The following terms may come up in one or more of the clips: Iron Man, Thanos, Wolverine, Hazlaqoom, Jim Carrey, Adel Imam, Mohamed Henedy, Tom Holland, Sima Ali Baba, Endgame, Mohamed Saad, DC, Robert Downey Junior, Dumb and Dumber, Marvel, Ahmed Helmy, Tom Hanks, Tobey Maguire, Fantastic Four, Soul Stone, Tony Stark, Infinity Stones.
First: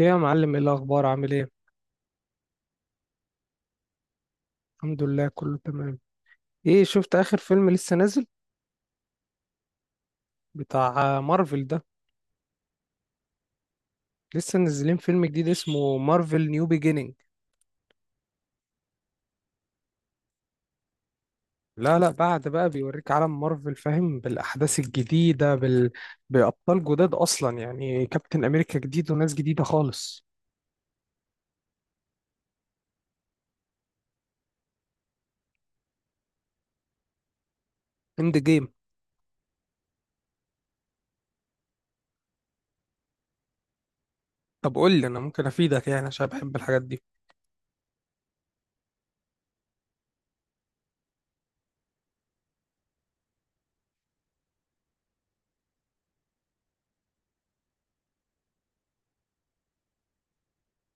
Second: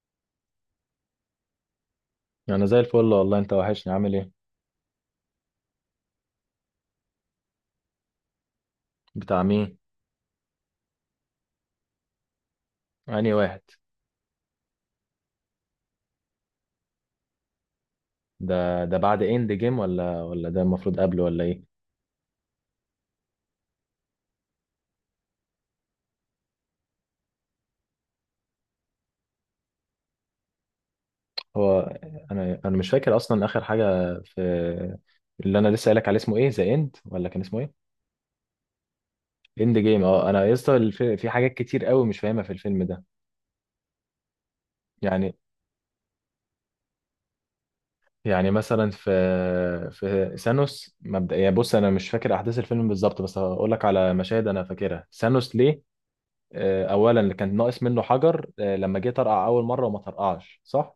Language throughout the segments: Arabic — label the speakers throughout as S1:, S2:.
S1: ايه يا معلم، ايه الاخبار؟ عامل ايه؟
S2: انا زي الفل والله، انت وحشني، عامل ايه؟
S1: الحمد لله، كله تمام. ايه، شفت اخر فيلم لسه نازل؟
S2: بتاع مين؟
S1: بتاع مارفل ده.
S2: انهي واحد؟
S1: لسه نازلين فيلم جديد اسمه مارفل نيو بيجينينج.
S2: ده بعد اند جيم ولا ده المفروض قبله ولا ايه؟
S1: لا، بعد بقى بيوريك عالم مارفل، فاهم؟ بالاحداث الجديده بابطال جداد اصلا. يعني كابتن امريكا جديد وناس جديده خالص.
S2: هو انا مش فاكر اصلا اخر حاجه في اللي انا لسه قايلك عليه. اسمه ايه؟ ذا اند ولا كان اسمه ايه؟
S1: اند جيم.
S2: اند جيم. اه انا يا اسطى، في حاجات كتير قوي مش فاهمها في الفيلم ده.
S1: طب قول لي، انا
S2: يعني
S1: ممكن افيدك يعني عشان بحب الحاجات دي.
S2: يعني مثلا في ثانوس مبدئيا، بص، انا مش فاكر احداث الفيلم بالظبط بس هقول لك على مشاهد انا فاكرها. ثانوس ليه؟ اولا اللي كان ناقص منه حجر. لما جه طرقع اول مره وما طرقعش صح.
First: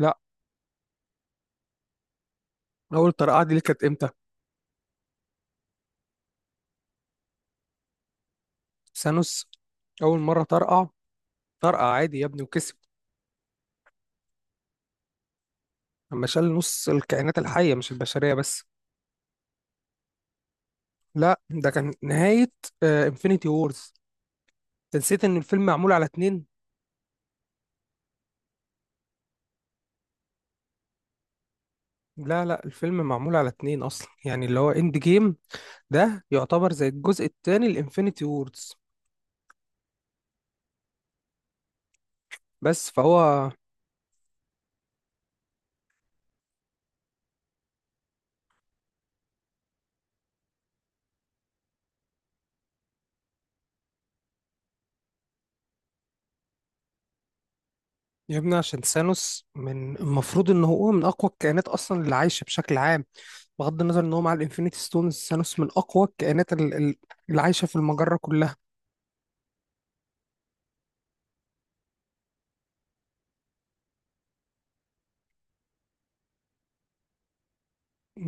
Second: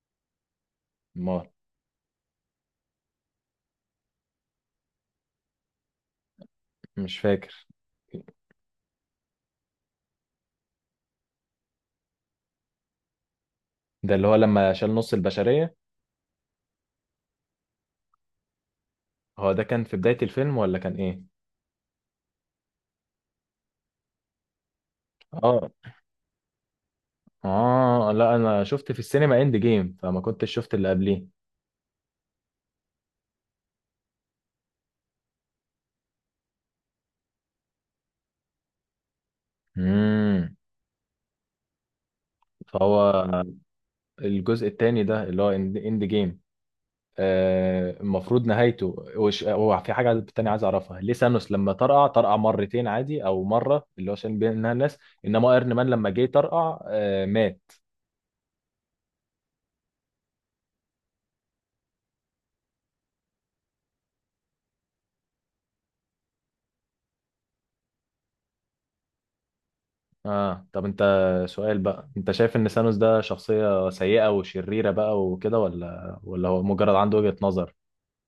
S1: لا،
S2: ما،
S1: اول طرقعه دي ليه؟ كانت امتى؟
S2: مش فاكر.
S1: ثانوس اول مره طرقع، طرقع عادي يا ابني وكسب.
S2: ده اللي هو لما شال نص البشريه.
S1: اما شال نص الكائنات الحيه، مش البشريه بس.
S2: هو ده كان في بدايه الفيلم ولا كان ايه؟
S1: لا، ده كان نهاية انفينيتي وورز. انت نسيت ان الفيلم
S2: اه،
S1: معمول على اتنين.
S2: اه، لا، انا شفت في السينما اند جيم فما كنتش شفت اللي قبليه.
S1: لا، الفيلم معمول على اتنين اصلا، يعني اللي هو اند جيم ده يعتبر زي الجزء التاني لانفينيتي وورز.
S2: امم
S1: بس
S2: فهو
S1: فهو.
S2: الجزء التاني ده اللي هو اند جيم. المفروض نهايته، هو في حاجة تانية عايز أعرفها. ليه سانوس لما طرقع، طرقع مرتين عادي أو مرة، اللي هو عشان بينها الناس؟ إنما ايرن مان لما جه طرقع مات.
S1: يا ابني، عشان ثانوس من المفروض ان هو من اقوى الكائنات اصلا اللي عايشة بشكل عام. بغض النظر ان هو مع الانفينيتي ستونز، ثانوس من اقوى الكائنات اللي عايشة في المجرة كلها.
S2: طب أنت، سؤال بقى، أنت شايف إن سانوس ده شخصية سيئة وشريرة بقى وكده ولا هو مجرد عنده وجهة نظر؟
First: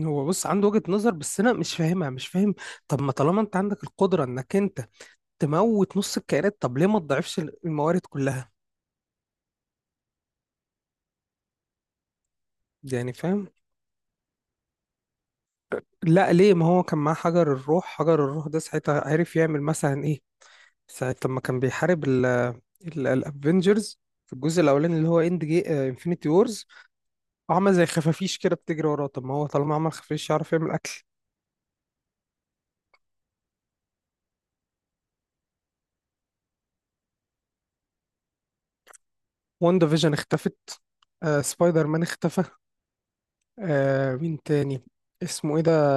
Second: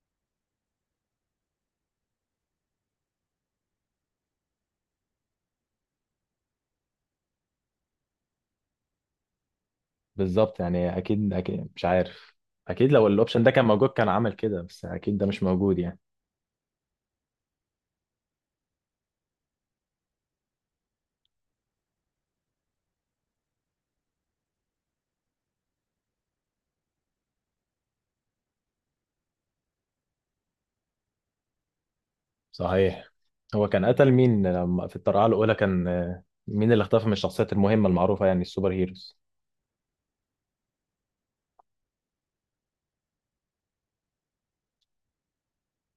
S1: هو بص، عنده وجهة نظر بس انا مش فاهمها، مش فاهم. طب ما طالما انت عندك القدرة انك انت تموت نص الكائنات، طب ليه ما تضعفش الموارد كلها؟
S2: بالظبط، يعني أكيد أكيد مش عارف. أكيد لو
S1: يعني
S2: الأوبشن
S1: فاهم؟
S2: ده كان موجود كان عمل كده، بس أكيد ده مش موجود يعني.
S1: لا ليه؟ ما هو كان معاه حجر الروح. حجر الروح ده ساعتها عرف يعمل مثلا ايه؟ ساعة لما كان بيحارب الافنجرز في الجزء الاولاني، اللي هو اند جي انفينيتي وورز، عمل زي خفافيش كده بتجري وراه. طب ما هو طالما عمل خفافيش، يعرف يعمل اكل.
S2: صحيح. هو كان قتل مين لما في الطرقعة الأولى؟ كان مين اللي اختفى من الشخصيات المهمة المعروفة، يعني السوبر هيروز؟
S1: واندا فيجن اختفت، آه سبايدر مان اختفى، آه مين تاني؟ اسمه ايه ده؟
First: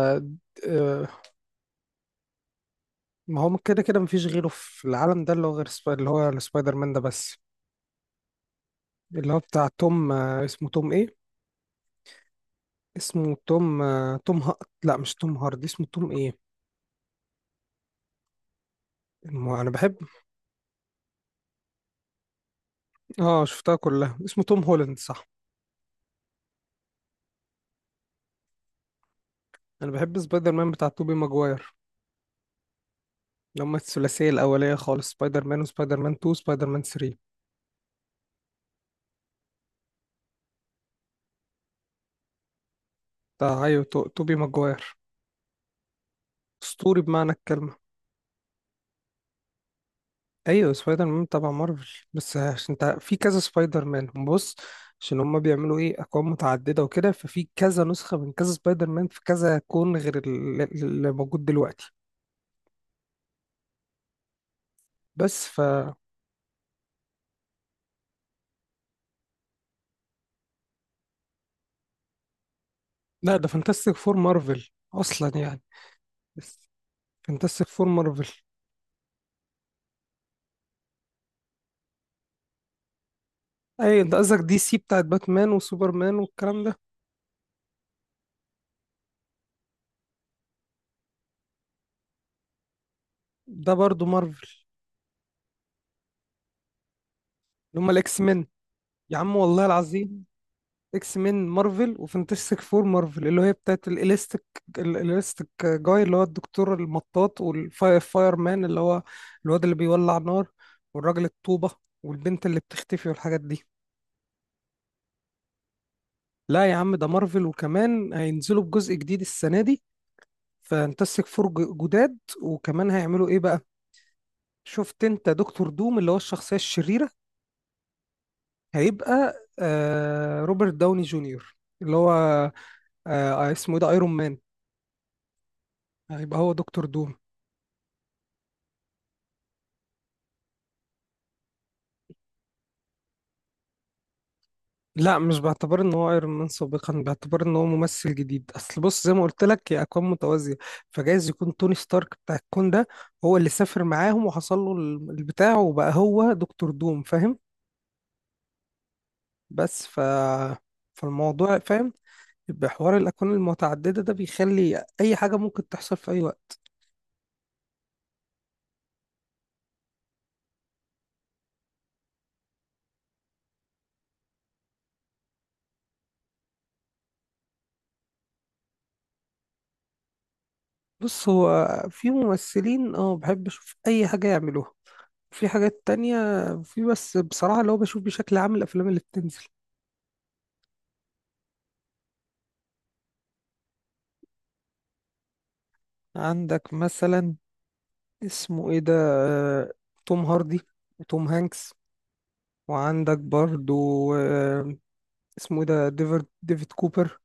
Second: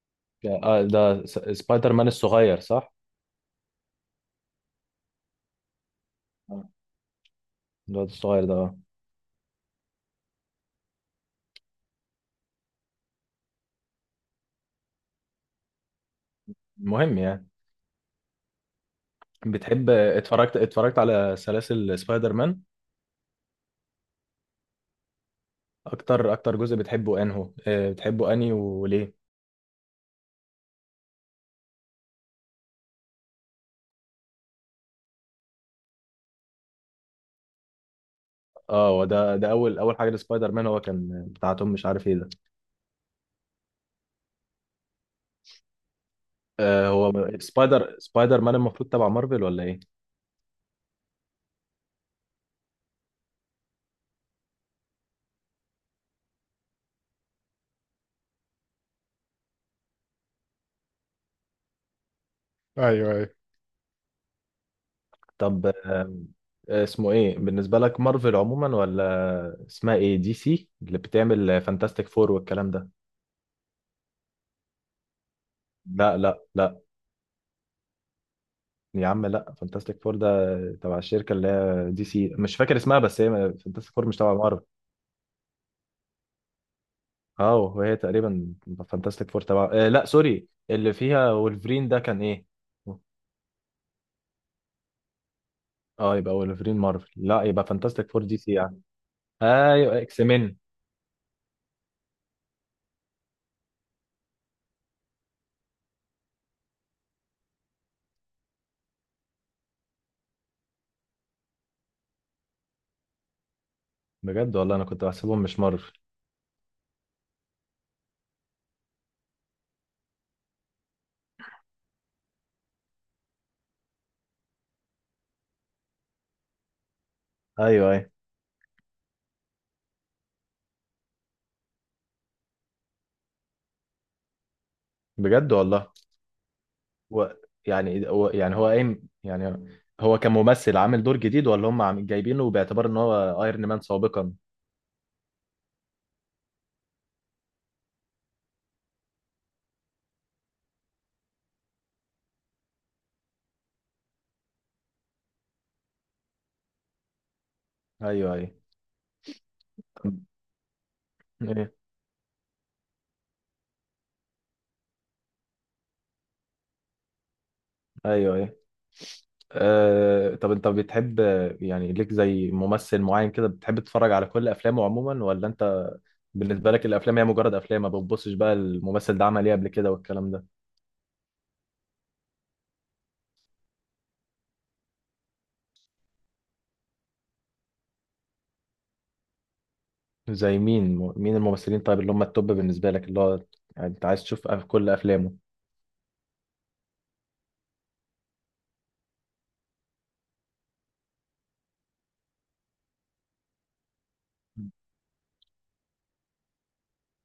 S2: آه،
S1: آه،
S2: ده سبايدر مان الصغير، صح؟
S1: ما هو كده كده مفيش غيره في العالم ده، اللي هو غير اللي هو
S2: آه،
S1: سبايدر مان ده بس.
S2: الواد الصغير ده.
S1: اللي هو بتاع توم، اسمه توم ايه؟ اسمه توم، لا، مش توم هاردي، اسمه توم ايه؟
S2: المهم يعني.
S1: انا
S2: بتحب،
S1: بحب.
S2: اتفرجت على سلاسل سبايدر مان؟
S1: اه شفتها كلها، اسمه توم هولاند صح.
S2: أكتر جزء بتحبه أنهو، بتحبه أنهي وليه؟
S1: انا بحب سبايدر مان بتاع توبي ماجواير، اللي هم الثلاثيه الاوليه خالص: سبايدر مان، وسبايدر مان 2، سبايدر مان 3.
S2: اه، هو ده أول أول حاجة لسبايدر مان، هو كان بتاعتهم، مش عارف ايه ده.
S1: بتاع ايوه، توبي ماجواير.
S2: آه،
S1: اسطوري
S2: هو
S1: بمعنى الكلمه.
S2: سبايدر مان المفروض تبع مارفل ولا ايه؟
S1: ايوه سبايدر مان تبع مارفل، بس عشان انت في كذا سبايدر مان، بص، عشان هما بيعملوا ايه، اكوان متعدده وكده، ففي كذا نسخه من كذا سبايدر مان في كذا كون غير اللي موجود دلوقتي.
S2: ايوه، ايوه.
S1: بس ف.
S2: طب اسمه ايه بالنسبة لك؟ مارفل عموما ولا اسمها ايه دي سي اللي بتعمل فانتاستيك فور والكلام ده؟
S1: لا، ده فانتاستيك فور مارفل اصلا يعني.
S2: لا، لا،
S1: بس
S2: لا.
S1: فانتاستيك فور مارفل.
S2: يا عم لا، فانتاستيك فور ده تبع الشركة اللي هي دي سي، مش فاكر اسمها، بس هي، فانتاستيك
S1: اي
S2: فور مش
S1: ده
S2: تبع
S1: قصدك دي
S2: مارفل.
S1: سي بتاعت باتمان وسوبرمان والكلام ده.
S2: اه، وهي تقريبا فانتاستيك فور تبع، لا سوري، اللي فيها وولفرين ده كان ايه؟
S1: ده برضو مارفل.
S2: اه يبقى وولفرين مارفل، لا يبقى
S1: اللي هم
S2: فانتاستيك
S1: الاكس
S2: فور دي
S1: مين.
S2: سي يعني.
S1: يا عم والله
S2: ايوه، اكس
S1: العظيم،
S2: مين.
S1: اكس مين مارفل، وفانتاستيك فور مارفل اللي هي بتاعت الاليستيك. الاليستيك جاي اللي هو الدكتور المطاط، والفاير مان اللي هو الواد اللي بيولع نار، والراجل الطوبة، والبنت اللي بتختفي، والحاجات دي.
S2: بجد والله، انا كنت بحسبهم مش مارفل.
S1: لا يا عم، ده مارفل، وكمان هينزلوا بجزء جديد السنة دي، فانتسك فور جداد، وكمان هيعملوا ايه بقى. شفت انت دكتور دوم اللي هو الشخصية الشريرة؟
S2: ايوه، ايوه.
S1: هيبقى روبرت داوني جونيور، اللي هو اسمه ايه ده، ايرون مان،
S2: بجد والله.
S1: هيبقى هو دكتور دوم.
S2: هو هو قايم يعني. هو كممثل عامل دور جديد ولا هم جايبينه باعتبار ان هو ايرون مان سابقا؟
S1: لا، مش باعتبار ان هو ايرون مان سابقا، باعتبار ان هو ممثل جديد. اصل بص زي ما قلت لك، هي اكوان متوازية، فجايز يكون توني ستارك بتاع الكون ده هو اللي سافر معاهم وحصل له البتاع، وبقى هو دكتور دوم، فاهم.
S2: ايوه، ايوه.
S1: بس ف، فالموضوع
S2: ايه.
S1: فاهم. يبقى حوار الأكوان المتعددة ده بيخلي أي حاجة ممكن تحصل في أي وقت.
S2: ايوه. ايه. أه طب انت بتحب، يعني ليك زي ممثل معين كده بتحب تتفرج على كل افلامه عموما، ولا انت بالنسبه لك الافلام هي مجرد افلام، ما بتبصش بقى الممثل ده عمل ايه قبل كده والكلام ده؟
S1: بص، هو في ممثلين اه بحب أشوف أي حاجة يعملوها، في حاجات تانية، في بس بصراحة اللي هو بشوف بشكل عام الأفلام اللي بتنزل.
S2: زي مين الممثلين طيب اللي هم التوب بالنسبه لك، اللي هو يعني انت عايز تشوف كل افلامه؟
S1: عندك مثلا، اسمه إيه ده، آه، توم هاردي، وتوم هانكس، وعندك برضو، آه، اسمه إيه ده، ديفيد، ديفيد كوبر.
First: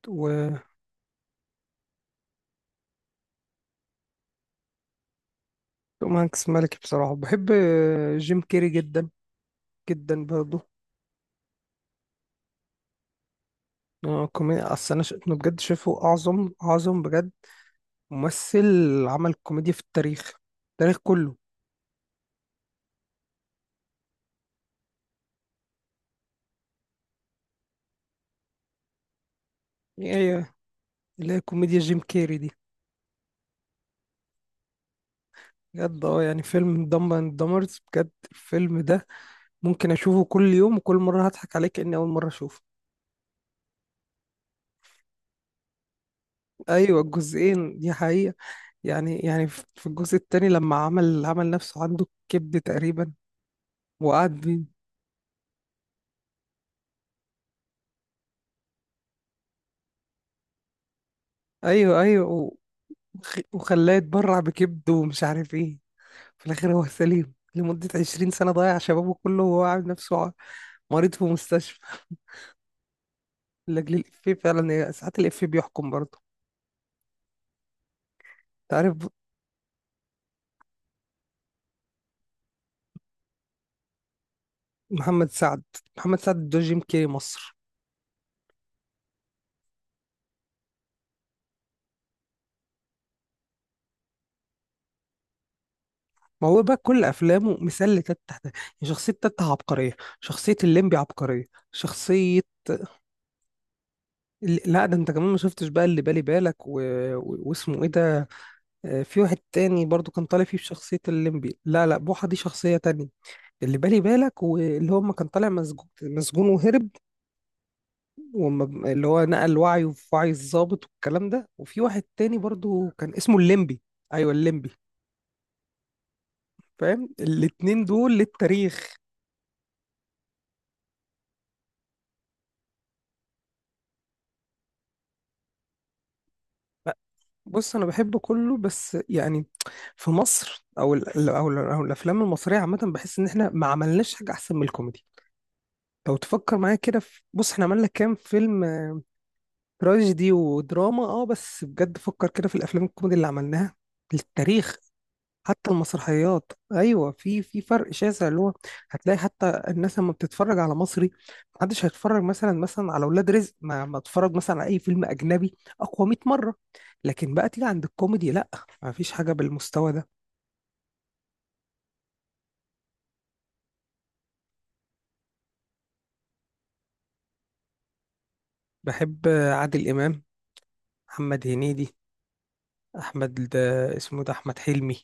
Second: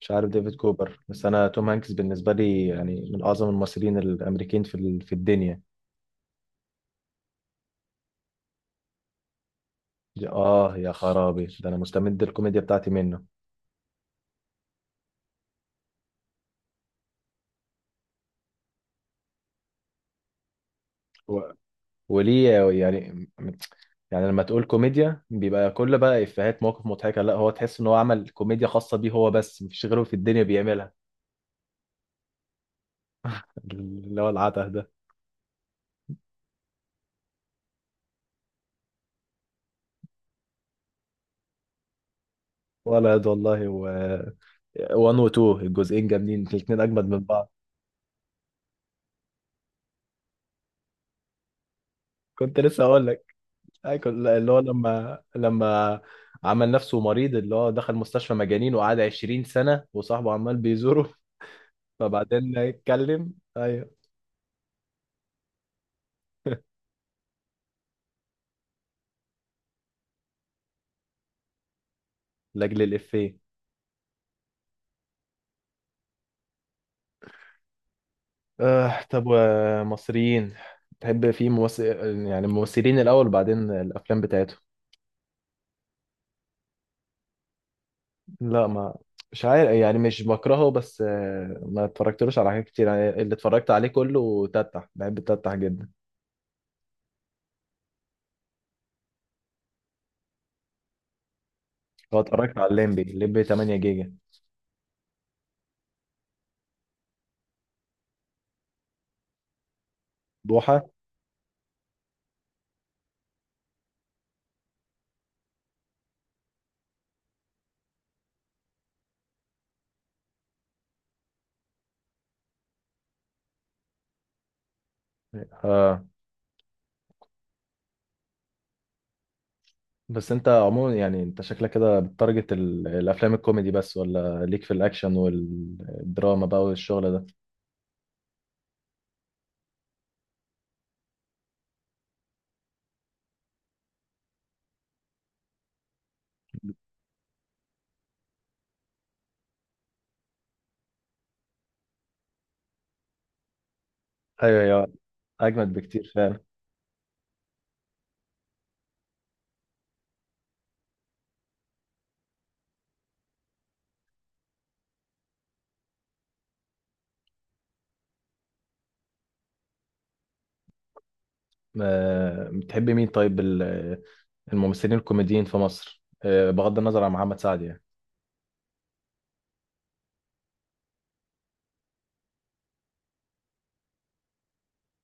S2: مش عارف ديفيد
S1: وتوم
S2: كوبر، بس انا توم هانكس بالنسبه لي يعني من اعظم الممثلين الامريكين في في الدنيا.
S1: هانكس ملكي بصراحة. بحب جيم كيري جدا جدا برضو.
S2: اه يا خرابي، ده انا مستمد الكوميديا بتاعتي منه.
S1: اه كوميديا، اصل انا إنه بجد شايفه اعظم، اعظم بجد ممثل عمل كوميديا في التاريخ، التاريخ كله.
S2: هو، وليه؟ يعني يعني لما تقول كوميديا بيبقى كل بقى افيهات مواقف مضحكه، لا هو تحس ان هو عمل كوميديا خاصه بيه هو بس مفيش غيره في الدنيا
S1: هي
S2: بيعملها؟
S1: اللي هي كوميديا جيم كيري دي.
S2: اللي هو العته ده.
S1: بجد اه، يعني فيلم دمب اند دمرز، بجد الفيلم ده ممكن اشوفه كل يوم، وكل مره هضحك عليه كاني اول مره اشوفه.
S2: ولد والله، و 1 و 2 الجزئين جامدين الاثنين
S1: ايوه
S2: اجمد من بعض.
S1: الجزئين دي حقيقه. يعني في الجزء التاني لما عمل، عمل نفسه عنده كبد
S2: كنت لسه
S1: تقريبا،
S2: اقول. ايوه،
S1: وقعد
S2: اللي هو
S1: بي،
S2: لما عمل نفسه مريض، اللي هو دخل مستشفى مجانين وقعد 20 سنة وصاحبه عمال بيزوره.
S1: ايوه ايوه،
S2: فبعدين يتكلم، ايوه.
S1: وخلاه يتبرع بكبده ومش عارف ايه. في الاخر هو سليم لمدة 20 سنة، ضيع شبابه كله وهو عامل نفسه مريض في مستشفى.
S2: لاجل الافيه.
S1: لأجل الإفيه، فعلا هي ساعات الإفيه بيحكم برضه، تعرف.
S2: طب ومصريين، تحب في ممثل، يعني الممثلين الاول وبعدين الافلام بتاعتهم؟
S1: محمد سعد. محمد سعد ده جيم كيري مصر.
S2: لا، ما مش عارف يعني، مش بكرهه بس ما اتفرجتلوش على حاجات كتير يعني، اللي اتفرجت عليه كله تتح، بحب تتح جدا.
S1: ما هو بقى كل أفلامه مثال لتتة ده. يعني شخصية تتة عبقرية، شخصية الليمبي عبقرية،
S2: هو
S1: شخصية
S2: اتفرجت على الليمبي 8 جيجا؟
S1: لا ده انت كمان ما شفتش بقى اللي بالي بالك واسمه ايه ده، في واحد تاني برضو كان طالع فيه
S2: بوحة.
S1: بشخصية الليمبي، لا، بوحة دي شخصية تانية. اللي بالي بالك واللي هو ما كان طالع، مسجون وهرب، اللي هو نقل وعيه في وعي الضابط والكلام ده، وفي واحد تاني برضو كان اسمه الليمبي. ايوه الليمبي،
S2: اه،
S1: فاهم. الاتنين دول للتاريخ.
S2: بس انت عموما يعني انت شكلك كده بتارجت الافلام الكوميدي بس، ولا ليك في الاكشن والدراما بقى
S1: لا،
S2: والشغل ده؟
S1: بص انا بحب كله بس يعني في مصر، او ال او, ال أو الافلام المصريه عامه، بحس ان احنا ما عملناش حاجه احسن من الكوميدي. لو تفكر معايا كده في، بص احنا عملنا كام فيلم تراجيدي ودراما؟ اه بس بجد فكر كده في الافلام الكوميدي اللي عملناها
S2: ايوه،
S1: للتاريخ.
S2: ايوه،
S1: حتى
S2: اجمد بكتير فعلا.
S1: المسرحيات، ايوه في في فرق شاسع، اللي هو هتلاقي حتى الناس لما بتتفرج على مصري، محدش هيتفرج مثلا على ولاد رزق ما اتفرج مثلا على اي فيلم اجنبي اقوى 100 مره. لكن بقى تيجي عند الكوميدي، لا، ما فيش حاجه بالمستوى ده.
S2: بتحب مين طيب الممثلين الكوميديين في مصر بغض النظر عن محمد سعد يعني؟
S1: بحب عادل امام، محمد هنيدي، احمد ده، اسمه ده، احمد حلمي.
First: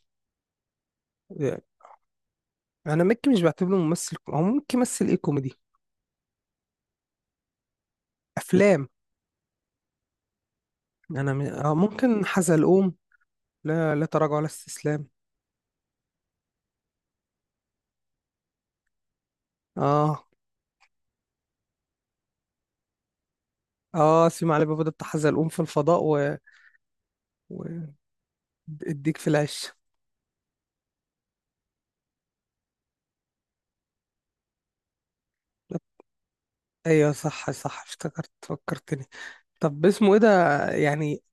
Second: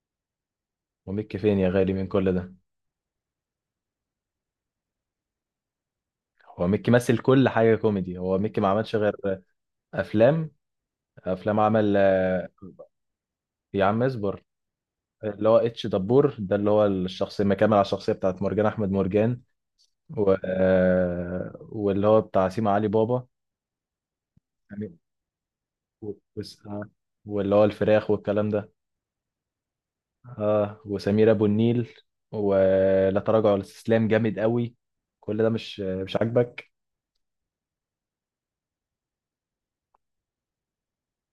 S2: وميكي فين يا غالي من كل ده؟
S1: انا مكي مش بعتبره ممثل، هو ممكن يمثل ايه كوميدي،
S2: هو ميكي مثل كل حاجه كوميدي، هو ميكي ما
S1: افلام.
S2: عملش غير افلام.
S1: انا
S2: افلام عمل
S1: ممكن
S2: آه،
S1: حزلقوم،
S2: يا
S1: لا
S2: عم
S1: لا تراجع
S2: اصبر.
S1: ولا استسلام.
S2: اللي هو اتش دبور ده اللي هو الشخصيه مكمل على الشخصيه بتاعت مرجان، احمد مرجان.
S1: اه.
S2: و... واللي هو بتاع سيما علي بابا.
S1: اه سيما علي بابا ده
S2: يعني،
S1: بتاع حزلقوم في الفضاء
S2: و- وس- آه. واللي هو الفراخ والكلام ده.
S1: واديك في العش.
S2: اه، وسمير ابو النيل. ولا تراجع ولا استسلام جامد قوي. كل ده مش عاجبك؟
S1: ايوه صح صح، افتكرت، فكرتني. طب اسمه ايه ده؟ يعني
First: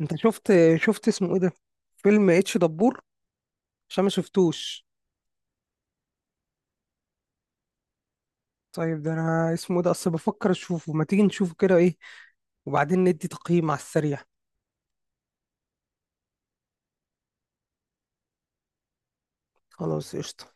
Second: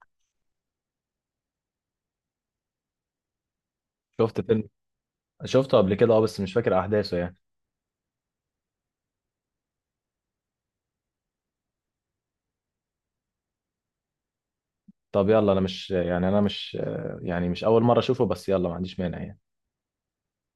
S1: انت شفت، شفت اسمه ايه ده، فيلم اتش دبور؟ عشان ما
S2: شفت فيلم،
S1: شفتوش.
S2: قبل كده اه، بس مش فاكر احداثه يعني.
S1: طيب ده انا اسمه إيه ده، اصل بفكر اشوفه. ما تيجي نشوفه كده، ايه، وبعدين ندي تقييم على السريع؟
S2: طب يلا، انا مش اول مره اشوفه بس يلا ما عنديش مانع يعني.
S1: خلاص قشطة.